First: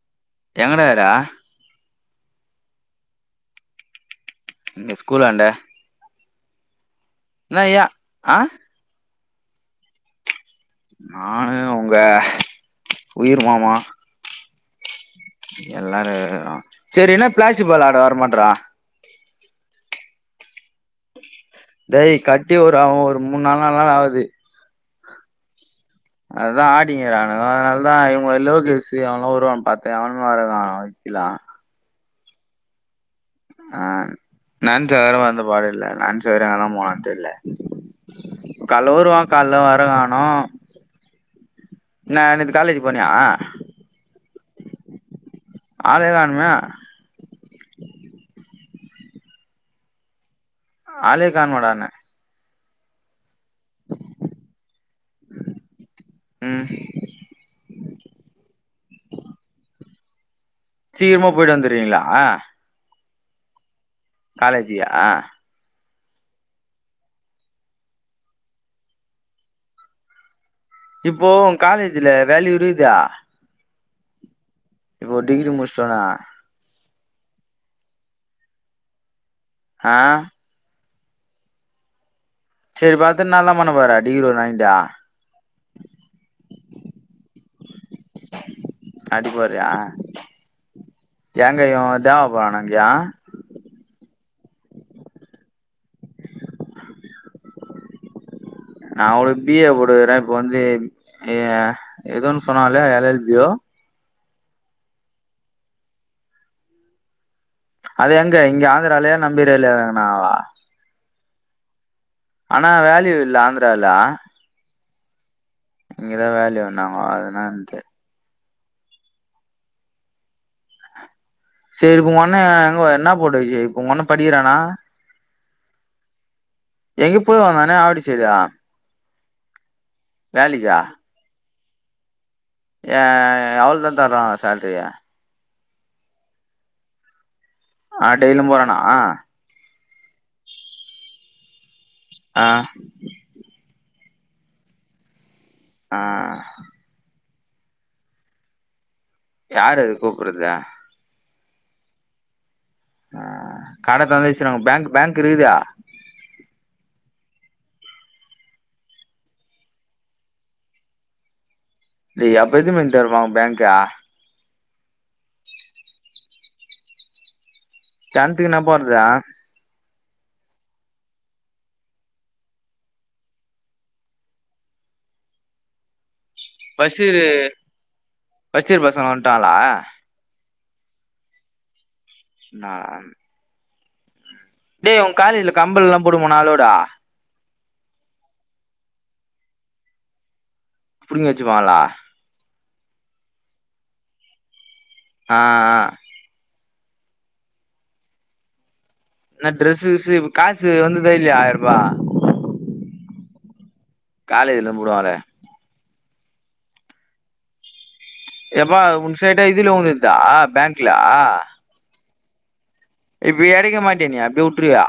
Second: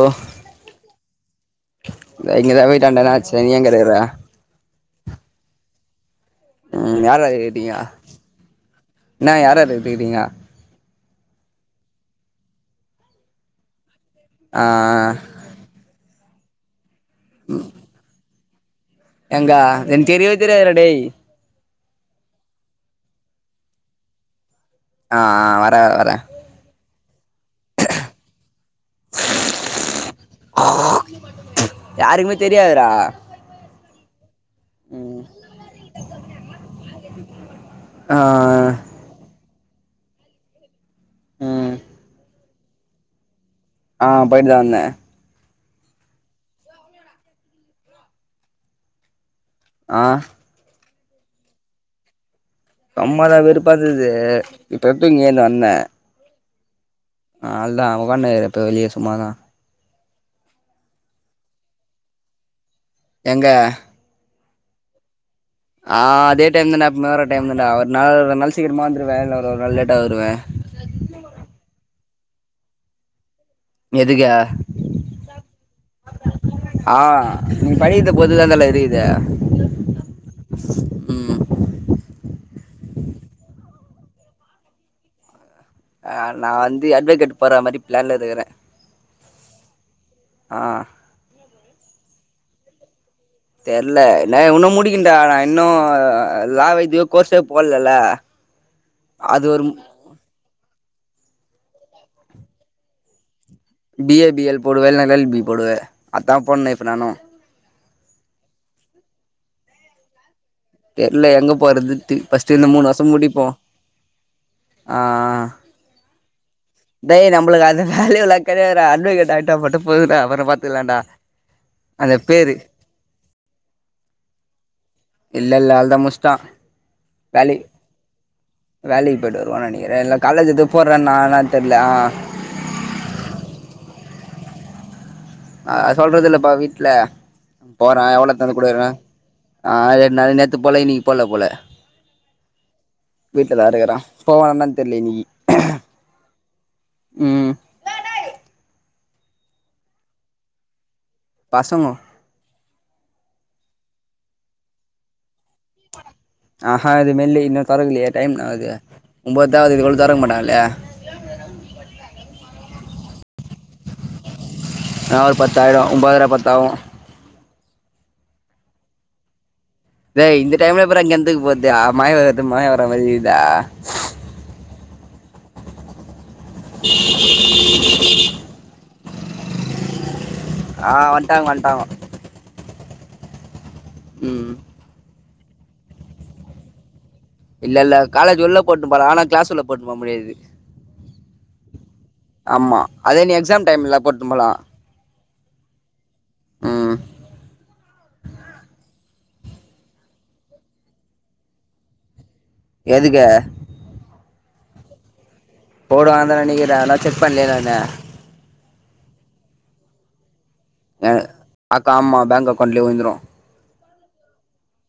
ஓ எங்கடா இருகுர இங்கதா வீட்டாண்ட என்னா ஆச்சு நீ எங்க இருக்கற இங்க ஸ்கூல் ஆண்ட ம் யார் யார் இருக்டிங்க ஐயா ஆ என்ன யார் யார் இருக்கறீங்கா நானு உங்க உயிர் மாமா ஆ ஆ எல்லாரு இருக்கறோ சேரி என்னா பிளாஸ்டிக் பால் ஆட வர மாட்றா எங்க எனக்கு தெரியவே தெரியாது டா டேய் டேய் கட்டி ஒரு ஒரு மூணு நாலு நாள் ஆவுது ஆ ஆ வர வர அதுதா ஆடிங்கிறானுங்கோ அதனாலதா இவுங்க லோகேசு அவலா வருவா பாத்த அவனு வர க இல்லா யாருக்குமே தெரியாதுடா ஆ நான்ஜோ வேற ம் வந்த பாடு இல்ல நான்ஜோ வேற எங்கதா போனான் தெர்ல ஆ கால்ல வருவா கால்ல வர காணோ ம் என்னா நேத்து காலேஜ் போனியா ஆ போயிட்டு தா வந்த ஆல்லே கானோமே ஆ ஆலே கான்மேடான்ன சும்மாதா வெருப்பாந்தது இப்ப எப்டி இங்க ஏந்து வந்த ம் ஆ அவுல்தா உகான்ட்ருக்க இப்ப வெளிய சும்மாதா சீக்கிரமா போயிட்டு வந்துருவீங்களா எங்க காலேஜியா ஆ அதே டைம் தாண்டா எப்பமே வர டைம் தாண்டா ஒரு நாள் ரெண்டு நாள் சீக்கிரமா வந்துருவ இல்ல ஒரு ஒரு நாள் லேட்டா வருவ இப்போ காலேஜில வேல்யூ இருக்குது எதுக்கே இப்போ டிகிரி முஷ்டோனா ஆ நீ படிக்கறத பொறுத்து தா தல இருக்குது ஆ ம் சேரி இப்போ அடுத்துனால்லா பண்ண போற டிகிரி ஒன்னு வாங்கிட்டு ஆ நா வந்து அட்வகேட் போற மாரி பிளான்ல இருக்கற அப்டி போறியா ஆ எங்க இவே தேவா போறானே அங்கயா தெர்ல டேய் உன்னு முடிக்கன்டா நா இன்னு லா வே இது கோர்ஸே போட்லல்ல நா கூடோ பி ஏ போட்டுக்குற இப்ப வந்து எ எதோ ஒன்னு சொன்னாங்களே எல் எல் பி யோ பி ஏ பி எல் போடுவ இல்லன்னா எல் எல் பி போடுவ அதான போட்னௌ இப்ப நானு அது எங்க இங்க ஆந்திராலயா நம்ப ஏறியாலா ஏங்கனாவா தெர்ல எங்க போறது இன்ட்டு ஃபர்ஸ்ட் ஆனா இந்த மூணு வர்ஷோ வேல்யூ இல்ல மூடிப்போ ஆந்திரால ஆ இங்கதா வேலயே அவுன் டேய் நம்பளுக்கு அது வேல்யூல்லா கெடையாது அட்வகேட் ஆயிட்டா மட்டு போது டா அப்றோ பாத்துக்லான்டா சேரி இப்ப உங்க அண்ணே எங்க என்ன போட்டு உங்க அண்ணே படிக்கிறானா இல்ல இல்ல அவ்ளதா முஷ்டா எங்கியோ போயி வந்தானே ஆவடி சைடு வேலைக்கி போயிட்டு வருவான்னு நெனைக்கிறே இல்னா காலேஜி எதோ போட்றானா என்னா தெர்ல ஏயா எவ்ளோ தா தராங்க சேல்ரி அ அது சொல்றது இல்லப்பா வீட்ல போறே ஆ எவ்ள டெய்லியு எத்தாந்து போறானா குடுக்ற ஆ ரெண்டு நாள் நேத்து போல இன்னிக்கி போல போல ஆ வீட்டி தா இருக்கறா போவானா என்னனு தெர்ல இன்னிக்கி ஆ ம் யார் அது கூப்புட்றது பசங்கோ ஆ கடை தொறந்து வெச்சுகுறாங்கு பேங்க் பேங்க் இருக்குதே ஆ இது மெல்லி இன்னு தொறக்கலியே டைம்னா அவுது ஒன்போத்தா ஆவுது இதுக்குள்ள தொறக்க மாட்டாங்லே டேய் அப்போ எத்தின் மணிக்கு தெறபாங்க பேங்க்க நா ஒரு பத்தாயிடோ ஒன்பதர பத்தாவு கேண்துக்கு நா போற்த டேய் இந்த டைம்ல எப்புறா கேண்துக்கு போர்தே மழ வேற வர்து மழ வரற மாரி இருக்குத பஷீரு பஷீர் பசங்க வந்ன்டாங்ளா ஆ வந்ன்டாங்க வந்ன்டாங்கோ நான் ம் டேய் உங்க காலேஜில கம்பல்லா போட்டுனு போனா அலோட இல்ல இல்ல காலேஜ் உள்ள போட்னு போல ஆனா கிளாஸ் உள்ள போட்னுபோ முடியாது புடிங்கி வெச்சுப்பாங்ளா ஆமா அதே நீ எக்ஸாம் டைம்லா போட்னு போலா ஆ ஆ ம் என்ன ட்ரஸு கிஸ்ஸு காசு வந்துதா இல்லியா ஆயர்ருபா எதுக்கு காலேஜ் இர்ந்து போடுவாங்ளே போடுவாங்கந்தா நெனைக்கிறே நா செக் பண்ணலயே நானு எப்பா உன் சைடு இதுல உழ்ந்திர்தா பேங்க்லா அக் ஆமா பேங்க் அக்கௌண்ட்லே உழ்ந்துரு இப்ப எடுக்க மாட்டியா நீ அப்டியே உட்ருவியா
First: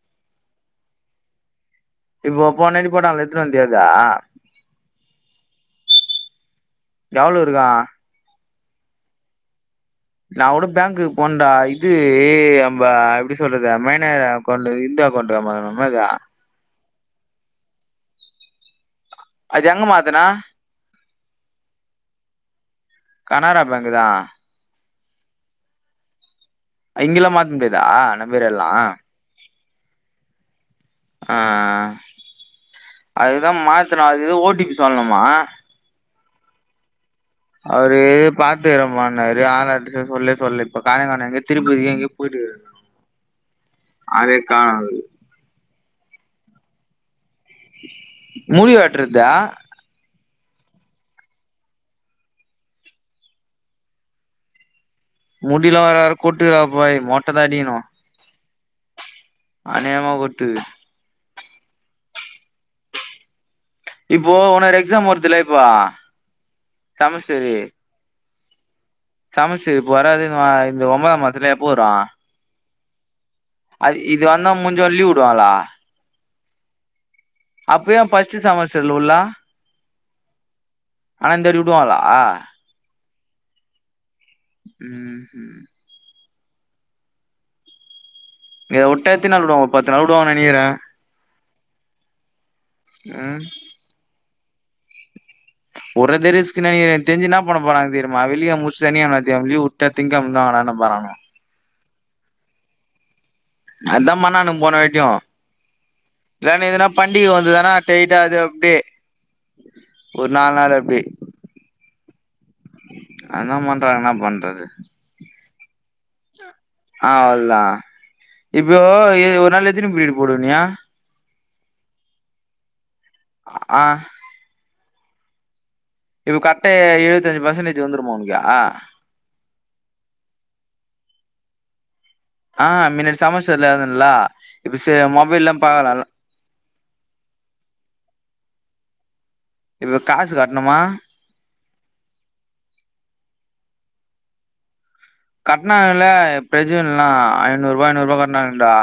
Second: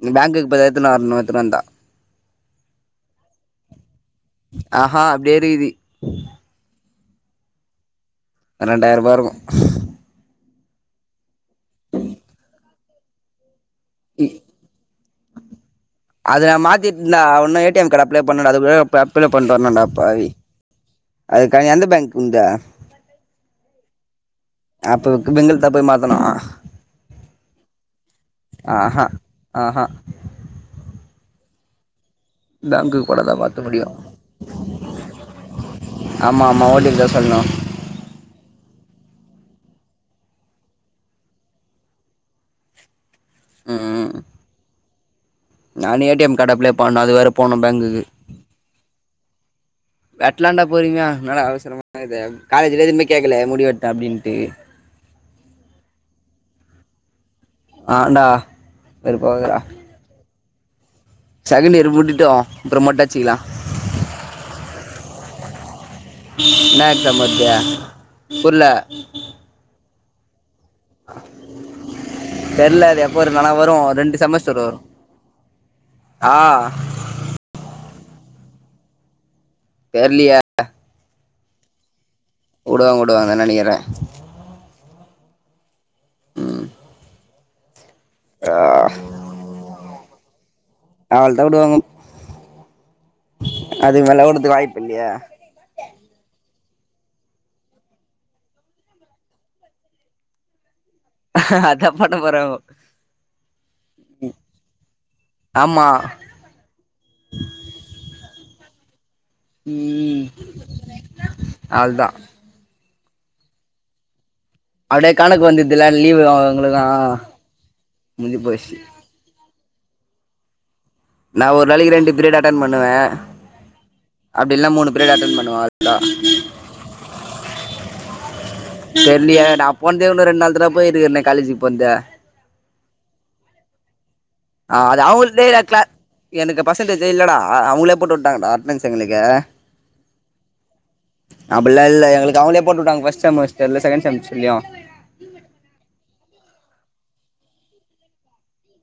இனி பேங்க்குக் போய் தா எத்துனு வர்ணு எத்துனு வந்தா இப்போ போன வாட்டி போட்டாங்ளே எத்துனு வந்தியே அதா ஆஹா அப்டியே இருகிதி எவளோ இருகு அ ரெண்டாய்ருபா இருகு நாங்கூட பேங்க்குக் போன்டா இது எ நம்ப எப்டி சொல்றது மை னர் அக்கௌண்டு இந்த அக்கௌண்டு வேணுமா என்னமோ அது அது நா மாத்தீட்ன்டா உன்னு A T M card apply பண்ணுடா அது கூட அப் அப்பிளே பண்ட்டு அது எங்க வரனுடா மாத்துன பாவி அதுக்கா எந்த பேங்க் உன்து கனாரா பேங்கு தா அப்போ உக்கு பெங்கல் தா போய் மாத்தணு இங்கில்லா மாத் முடியாதா நம்ப ஏரியால்லா ஆஹா ஆஹா ஆ ஆ பேங்க்குக்கு போனா தான் அதுதா மாத்த முடியும் மாத்தணு அதுக் எதோ ஓ டி பி சொல்ணுமா ஆமா ஆமா ஓ டி பி தா சொல்ணு அவரு பாத்துகறம்ப்பானாரு ஆள் அட்ரசே ஃபோன்லே சொல்ல இப்போ ஆள்யே கானோ எங்கே திருப்பதிக்கே எங்யோ போயிட்டுக்கறாரு ம் அதுவே கானல் நானு A T M card apply பண்ணு அது வேற போனு பேங்குகு முடி வெட்றதா வெட்லாண்டா பொறிமையா என்னடா அவசரமா இது காலேஜ்ல எதும்மே கேக்கல முடி வெட்ல அப்டின்ட்டு முடில்லா வர வர கொட்டுது பாயி மொட்டதா அடிக்கினு ஆண்டா வெருப்பாவ்துரா அநியாய்மா கொட்டுது செகண்ட் இயரு முடிட்டு அப்றோ மெட்ட அட்ச்சிகலா இப்போ உன்னோரு எக்ஸாம் வருதுல்ல இப்போ சமஸ்டரு புர்ல சமஸ்ட்ரு இப்ப வராது இந்த வ இந்த ஒம்பதா மாசத்ல எப்போ வரு தெர்ல அது எப்போ வருன்னு ஆனா வரு அது ரெண்டு இது வந்தா செமஸ்டர் வரு முஞ்சோன லீவ் விடுவாங்களா ஆ அப்ப ஏ பஸ்ட்டு செமஸ்டர்ல உல்லா தெர்லியே ஆனா இந்த வாட்டி உடுவாங்களா உடுவாங் உடுவாங்ன் நெனைகிறே ம் ம் ம் ஏ உட்டா எத்தின் நாள் உடுவாங்க ஒரு பத்து நாள் உடுவாங்கன் நெனைகிறே அவ்ள்தா உடுவாங்கோ ம் அதுக் மேல உடுதுக் வாய்ப்பில்லயே உட்றதே ரிஸ்க்குன் நெனைகிறே என்க் தெரிஞ்சி என்னா பண்ண போறாங்க தெரிமா வெள்ளி கெழம் முட்ஸ்ட்டு சனியு ஞாத்தி கெழம லீவ் உட்டா திங் கெழமலிந்து வாங்கடான்னு போறாங்க அதா பண்ண போறாங்கோ அதா பண்ணானோ போன வாட்டியு ஆமாம் இதான எதுனா பண்டிகை வந்ததான டைட்டா அது அப்டே ம் ஒரு நால் நாளு அப்டி அவ்ள்தா அதா பண்றாங்க என்ன பண்றது அப்டே கணக்கு வந்ததுல லீவு அவங்களுக்கு அவ்ளதா முஞ்சி போச்சு இப்போ ஏ ஒரு நாள் எத்தினி பீடு போடுவ நீ நா ஒரு நாளைக்கு ரெண்டு பிரீயட் அட்டென் பண்ணுவே ஆ அப்டி இல்னா மூணு பீரியட் அட்டன் பண்ணுவ இப்போ கரட்ட எழுவத்தஞ்சு பர்சன்டேஜ் வந்துருமா உனக்கு தெர்லியே நா போன்தே ஒன்னு ரெண்டு நாள் தடவ போயிருக்கிறே காலேஜிக்கு போன்து அ மின்ன சமைச்ச [unintelligible] ஆ அது அவுள்தே [unintelligible] எனக்கு பர்சன்டேஜே இல்லடா அவங்ளே போட்டு உட்டாங்கடா அட்டனன்ஸ் எங்ளுக்கு எது காசு கட்ணுமா அப்பில்லா இல்ல எங்ளுக்கு அவுங்ளே போட்டு உட்டாங்க ஃபஸ்ட்டு செமஸ்டர்ல்ல செகண்ட் செமஸ்டர்லியு கட்னாங்கல எப்பியாச்சு ஒருநா ஐநூறுவா ஐநூறுவா கட்னாங்டா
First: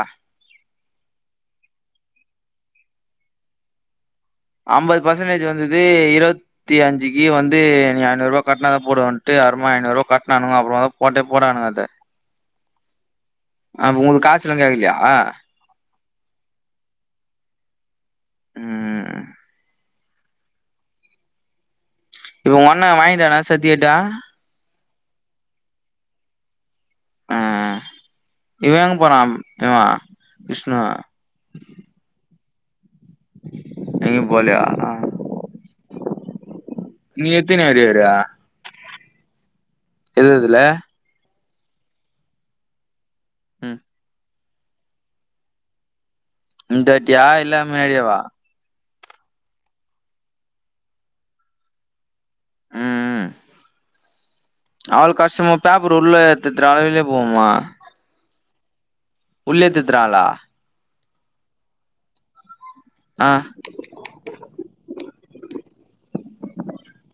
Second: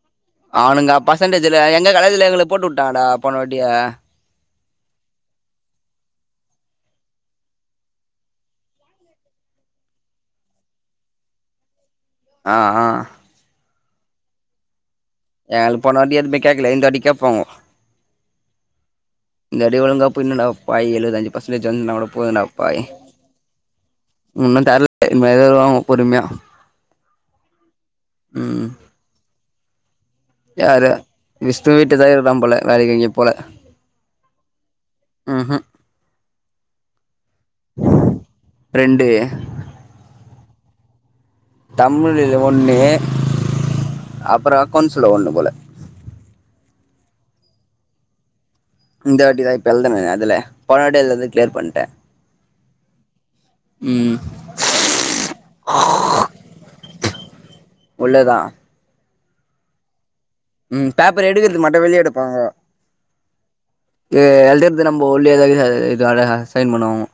அவுனுங்க பர்சன்டேஜ்ல எங்க காலேஜ்ல எங்ளுக்கு போட்டு உட்டாங்கடா போன வாட்டியே அம்பது பர்சன்டேஜ் வந்துது இரு த்திக்கு அஞ்சுக்கு வந்து நீ ஐநூற்வா கட்னாதா போடுவன்ட்டு அப்றமா ஐநூற்வா கட்னானுவோ அப்றமா தா போட்டே போனானுங்க அத ஆ ஆ அ உங்குக்கு காசுலா கேக்லியா எங்ளுக்கு போனா வாட்டி எதுமே கேக்ல இந்த வாட்டி கேப்பாங்கோ ம் இந்தாட்டி ஒழுங்கா போயின்னுடா பாய் எழுவது அஞ்சு பர்சன்டேஜ் வந்தா கூட போதும்டா இவே ஒங்க அண்ண வாங்கிட்டானா சட்டிகேட்ட ஒன்னு [inaudible] எழுதுறோ பொறுமையா ஆ அ ம் இவே எங்க போனா இவே யாரு விஷ்ணுவே வீட்டுல தா இருக்குறா போல [unintelligible] எங்க போலியா ம்ஹூம் நீ எத்தினி அரியரு ரெண்டு எது எதுல தமிழ் ஒன்னு ம் அப்றோ அக்கோன்ஸ்ல ஒன்னு போல இந்தாட்டியா இல்லா மேலேவா இந்த வாட்டி தா இப்ப எழுதுனனே அதுல போன வாட்டி எழுதுனது கிளியர் பண்ட்டே ம் அவ்ளோ கஷ்டமா பேப்பரு உள்ள திர்த்துறா வெளில போமா உள்ள தா உள்ளே திர்த்துறாங்ளா ம் பேப்பர் எடுக்கறது மட்டு வெளிய எடுப்பாங்க ஆ இது எழுதுறது நம்ம உள்ள [inaudible] இதால அசைன் பண்ணுவாங்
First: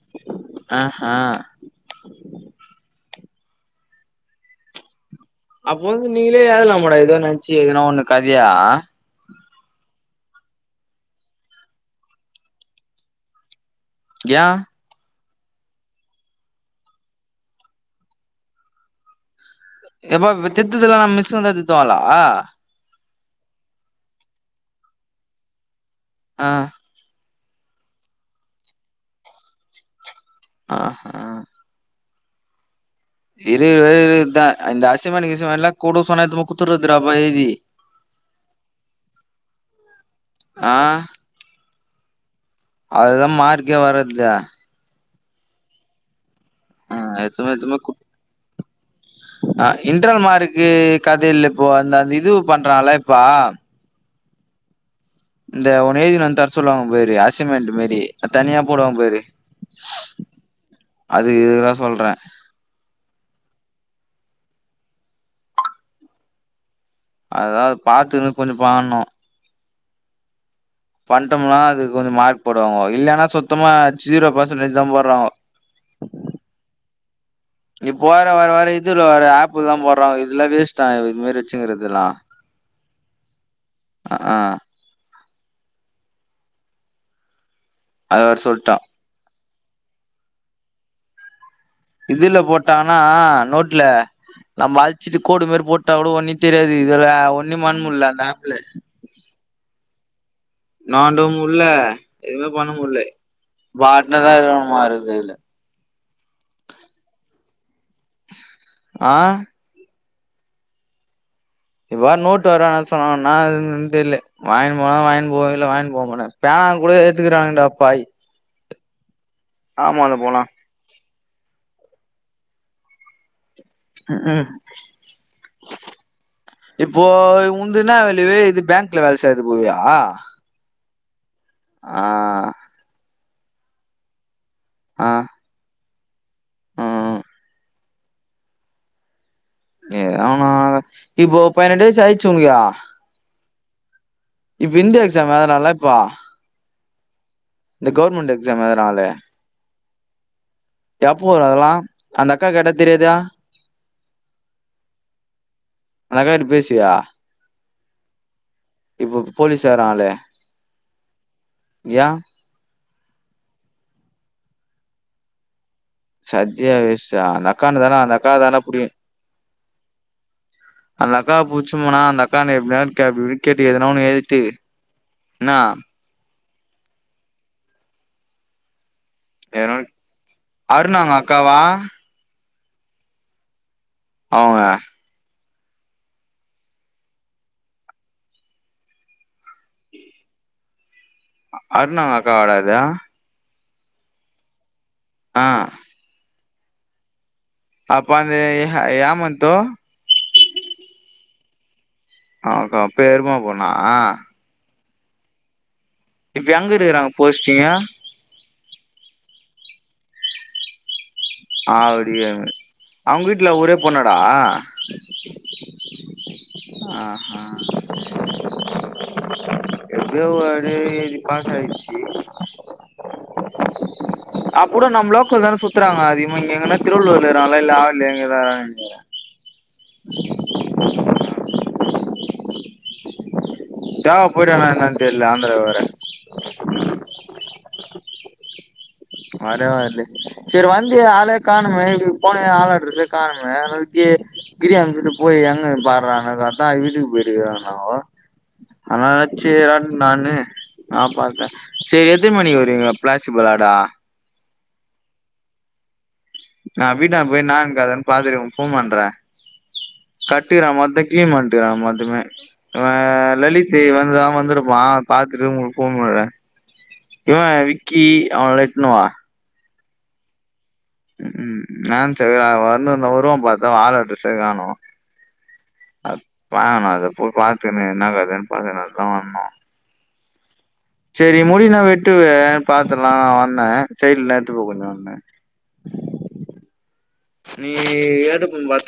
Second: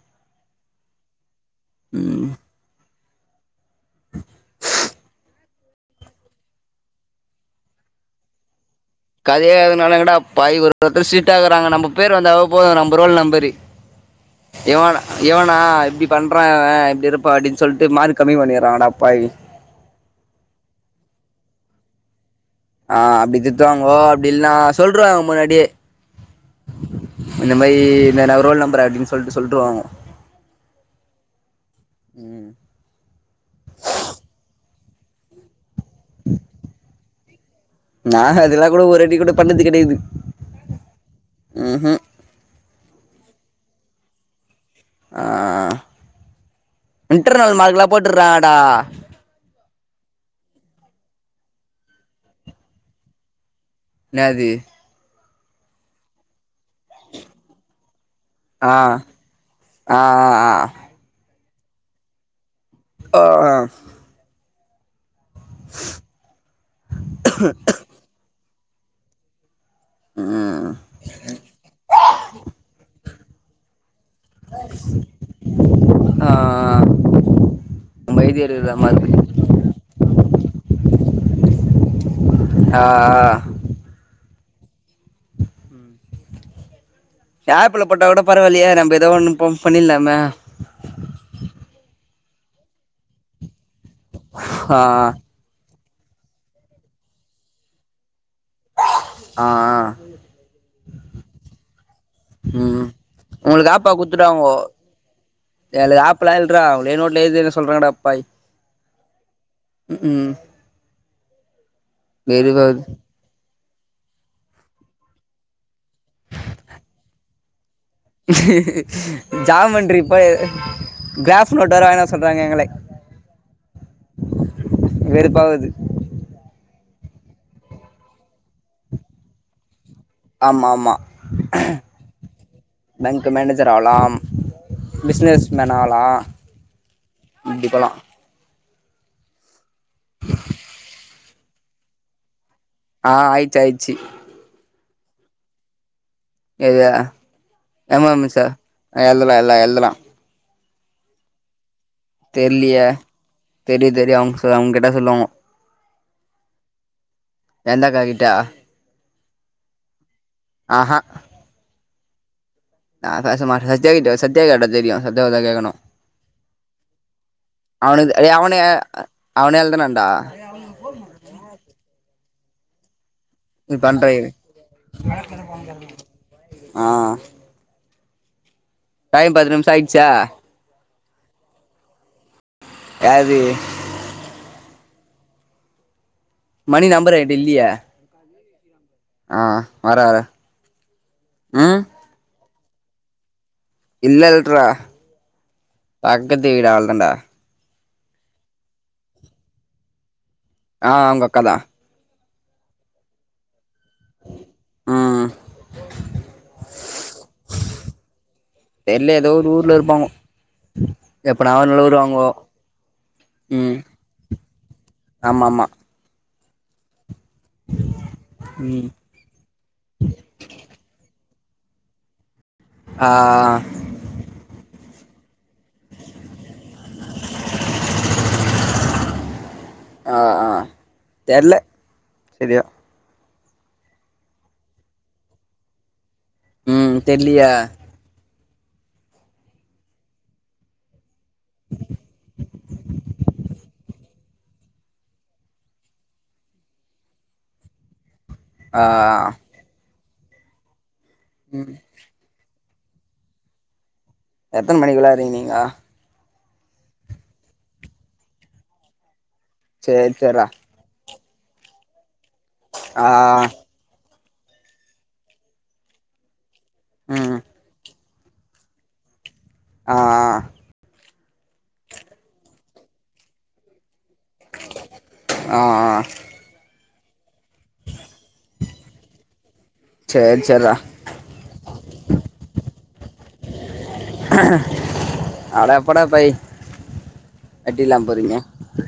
அ ஹ ம் அப்ப வந்து நீங்களே எழுதலாமடா எதா நென்ச்சு எதுனா ஒண்ணு கதியா கதையா எழுதுனாலு எங்கடா பாவி ஒரு ஒருத்தரு ஸ்டிட்டாகிறாங்க நம்ம பேரு வந்தாவே போது நம்ப ரோல் நம்பரு யா இவன் இவனா இப்டி பண்றா இவ இப்டி இருப்பா அப்டி சொல்ட்டு மார்க்கு கம்மி பண்ணிறாங்கடா பாவி எப்பா இப்ப திர்துத்தெல்லா நம்ம மிஸ்ஸுங்தா திர்த்துவாங்களா அ அப்டி திர்த்துவாங்கோ அப்டி இல்லனா சொல்ருவாங்கோ முன்னாடியே ஆ இந்த மாரி இந்த ந ஒரு ரோல் நம்பர அப்டின் சொல்ட்டு சொல்லிருவாங்கோ ஆ ஹா ம் இருக்குற வர இருக்குத்த இந்த அசைன்மென்ட் கிசைன்மென்ட்லா குடுக் சொன்னா எத்துனுப்போய் குத்துற்றதுடா அப்பா எழுதி நா அதெல்லா கூட ஒரு வாட்டி கூடோ பண்ணது கெடியாது ஆ ம் ம் அதுதா மார்க்கே வர்ரத்து அ அ இன்டர்னல் மார்க்கெலா போட்டுறாங்கடா அ இன்டனல் மார்க்கு கதையில்ல இப்போ அந்த இதுவு பண்றால இப்பா இன்னாது இந்த ஒன் எழுதி வந்து தர் சொல்லுவாங்க பாரு அசின்மெண்ட்டு மாரி தனியா ஆ போடுவாங் பரு ஆ ஆ அதுக்கு இதுனா சொல்ற அ அ [inaudible] அதா அது பாத்துனுக் கொஞ்சோ பண்ணனு ம் பண்ட்டோம்னா அதுக்கு கொஞ்சோ மார்க் போடுவாங்கோ இல்லன்னா சுத்தமா ஜீரோ பேசன்டேஜ் தா போடுறாங்கோ அ‌அ இப்ப வேற வார வார இதுல வேற ஆப்பு தா போடுறங்க இதுல்லா வேஸ்ட்டா இத் இது மாரி வெச்சுங்கிறதுல்லா ஆ ஆ அக்ஆ ஆப்பில போட்டா கூட அது வேற பரவாயில்லியே சொல்ட்டா நம்ப எதோ ஒண்ணு போம் பண்ணிலாமே இதுல போட்டங்கன்னா நோட்டுல ஆ நம்ம அழிச்சிட்டு கோடு மாரி போட் குத்தாக்கூடோ ஒன்னி தெரியாது இதுல ஒன்னி பண்முல்ல அந்த ஆப்புல ஆ ஆ நோண்டவு முல்ல எதுமே பண்ண ம் முட்ல உங்களுக்கு பாட்னரா இருக்கனுமா இருக்கு இதுல எங்களுக்கு ஆப்பலா இல்றா அவுங்ளே நேட்ல எழுதிக்கிற சொல்றங்கடா பாவி ஆ ம்க்ம் இப்ப வேற நோட்டு வேற வாங் சொன்னங்கனா [unintelligible] தெர்ல வாங்கினு போனா வாய்ன் போவ இல்ல வாய்ன் போமட்ட பேனா கூட ஏத்துக்கிறாங்கடா பாவி ஜாமண்டரிப்போயி போலாம் க்ராஃப் நோட் வேற வாய்ன்வர சொல்றாங்க எங்கள ம்க்ம் வெறுப்பாவுது இப்போ உந்து இன்ன வேல்யூவு இது பேங்க்ல வேல செய்யது போவியா ஆமா ஆமா ஆ பேங்க் மேனேஜர் ஆவுலா ஆ பிசினஸ் மேன் ஆவுலா ம் இப்பலா எதுனா ஒன்னு ஆக இப்போ பதினெட்டு வயசு ஆய்ச்சா உனக்கு ஆ ஆயச்சி ஆயிச்சி இப்ப இந்த எக்ஸாம் எழுதுனால்ல இப்ப எது இந்த M M government S exam எதனால ஆ எழுதலா எல்லா எழுதலா எப்போ வரு அதெல்லா அந்த அக்கா கேட்டா தெரிலையே தெரியாதா தெரியு தெரியு அவுங்க அவங்க கேட்டா சொல்லுவாங்க அந்த அக்காகிட்ட பேசுவியா எந்த அக்காகிட்ட இப்ப போலீஸ் வர்றாங்களே ஆஹா ஏ நா பேச மாட்டேனே சத்தியாகிட்ட சத்யா கேட்டா தெரியு சத்தியாவதா கேக்கணு சத்யா வேஸ்ட் ரா அந்த அக்கா இருந்தா தான அவனுக்கு அந்த டே அக்காவ தாண்டா அவனே புடிக்கு அவனே எழுதுனான்டா அந்த அக்கா பிடிச்ச போனா அந்த அக்காவ புடிச்சின்னு போனா அந்த அக்காண்ட எப்டியாது கே அப்டி இப்டி கேட்டு நீ எதுனா பண்ற ஒன்னு இரு எழுதிட்டு என்னா ஆ டைம் பத்து நிமிஷோ ஆயிடுச்சா அருண் அவங்க அக்காவா யாது அவுங்க மணி நம்பர் எங்கிட்ட இல்லியே அது அடி வாங்குவ ஆ வர்றே வர்றே அருண் அவங்க அக்கா வாட அது இல்ல இல்லறா ஆ பக்கத்து வீடு அவளதாண்டா அப்ப அந்த ஏ ஏமாந்டோ ஆ அவுங்க அக்காதா அவுங்க பெரிம்மா பொண்ணா ம் இப்ப எங்க இருக்கறாங்க போஸ்ட்டிங்க தெரில ஏதோ ஒரு ஊர்ல இருப்பாங்க அப்டியேமு அவுங்க வீட்ல ஓரே ம் பொண்ணாடா ஆமா ஆமா ஆ ஹ ம் எப்டியோ ஒரு வழியா எழுதி பாஸ் ஆய்ச்சி ஆ அப்புடு நம்ம லோக்கல் தான சுத்துறாங்க அதிகம் இங்க எங்கன்னா திருவள்ளுர்ல இருக்கிறாங்களா இல்ல ஆவடில எங்கதான்னு தெர்ல ஆ ஆ தெர்ல இது தேவ படுதா என்னென்னுதா தெர்ல ஆந்ரா வர ம் தெர்லயே [unintelligible] அதா அது செரி வந்தியே ஆளையே காணுமே இப்டி போனயே ஆள் அட்ரஸ்சே காணுமே அதா வித்தி கிரி அம்ச்சுட்டு போய் எங்கன்னு பார்றான்னு பாத்தா வீட்டுக்கு போயிருக்கிறானாங்க ஆ அதனால சேரிறான்னு நானு நா பாத்தே ம் சேரி எடுத் எத்தன மணிக்கு வருவீங்க பிளாச்சிப் விளாடா எத்தன மணிக்கு விளார்ரீங்க நீங்க நா வீட்டான்ட போய் நா இக்காதான்னு பாத்துட்டு ஒனக்கு ஃபோன் பண்றே சேரி சேர்ரா கட்டீறா மொத்தைக் டீம் வன்டிகிறா மொத்தமே வ ஆ லலித் ஏய் இவன்தா வந்துருப்பா பாத்துட்டு ஒங்களுக்கு ஃபோன் பண்றே ம் இவெ விக்கி அவனோட இத்துனுவா ஆ ஆ ம் ம் நான் செரி அவெ வர்னு இந்தா வருவானு பாத்தே வால அட்ரஸே காணோ ஆ ஆ வாங்கனு அது போய் பாத்துனு என்னா கதேனு பாக்கறதுக்கு தா வந்தோ சேர் சர்ரா சேரி முடி நா வெட்டுவே பாத்துர்லா நா வந்தே சைட் நேத்துக்கு கொண்டு வந்தே அட எப்படா பை நீ வெட்டிலாம் போறீங்க ஏதுக்கு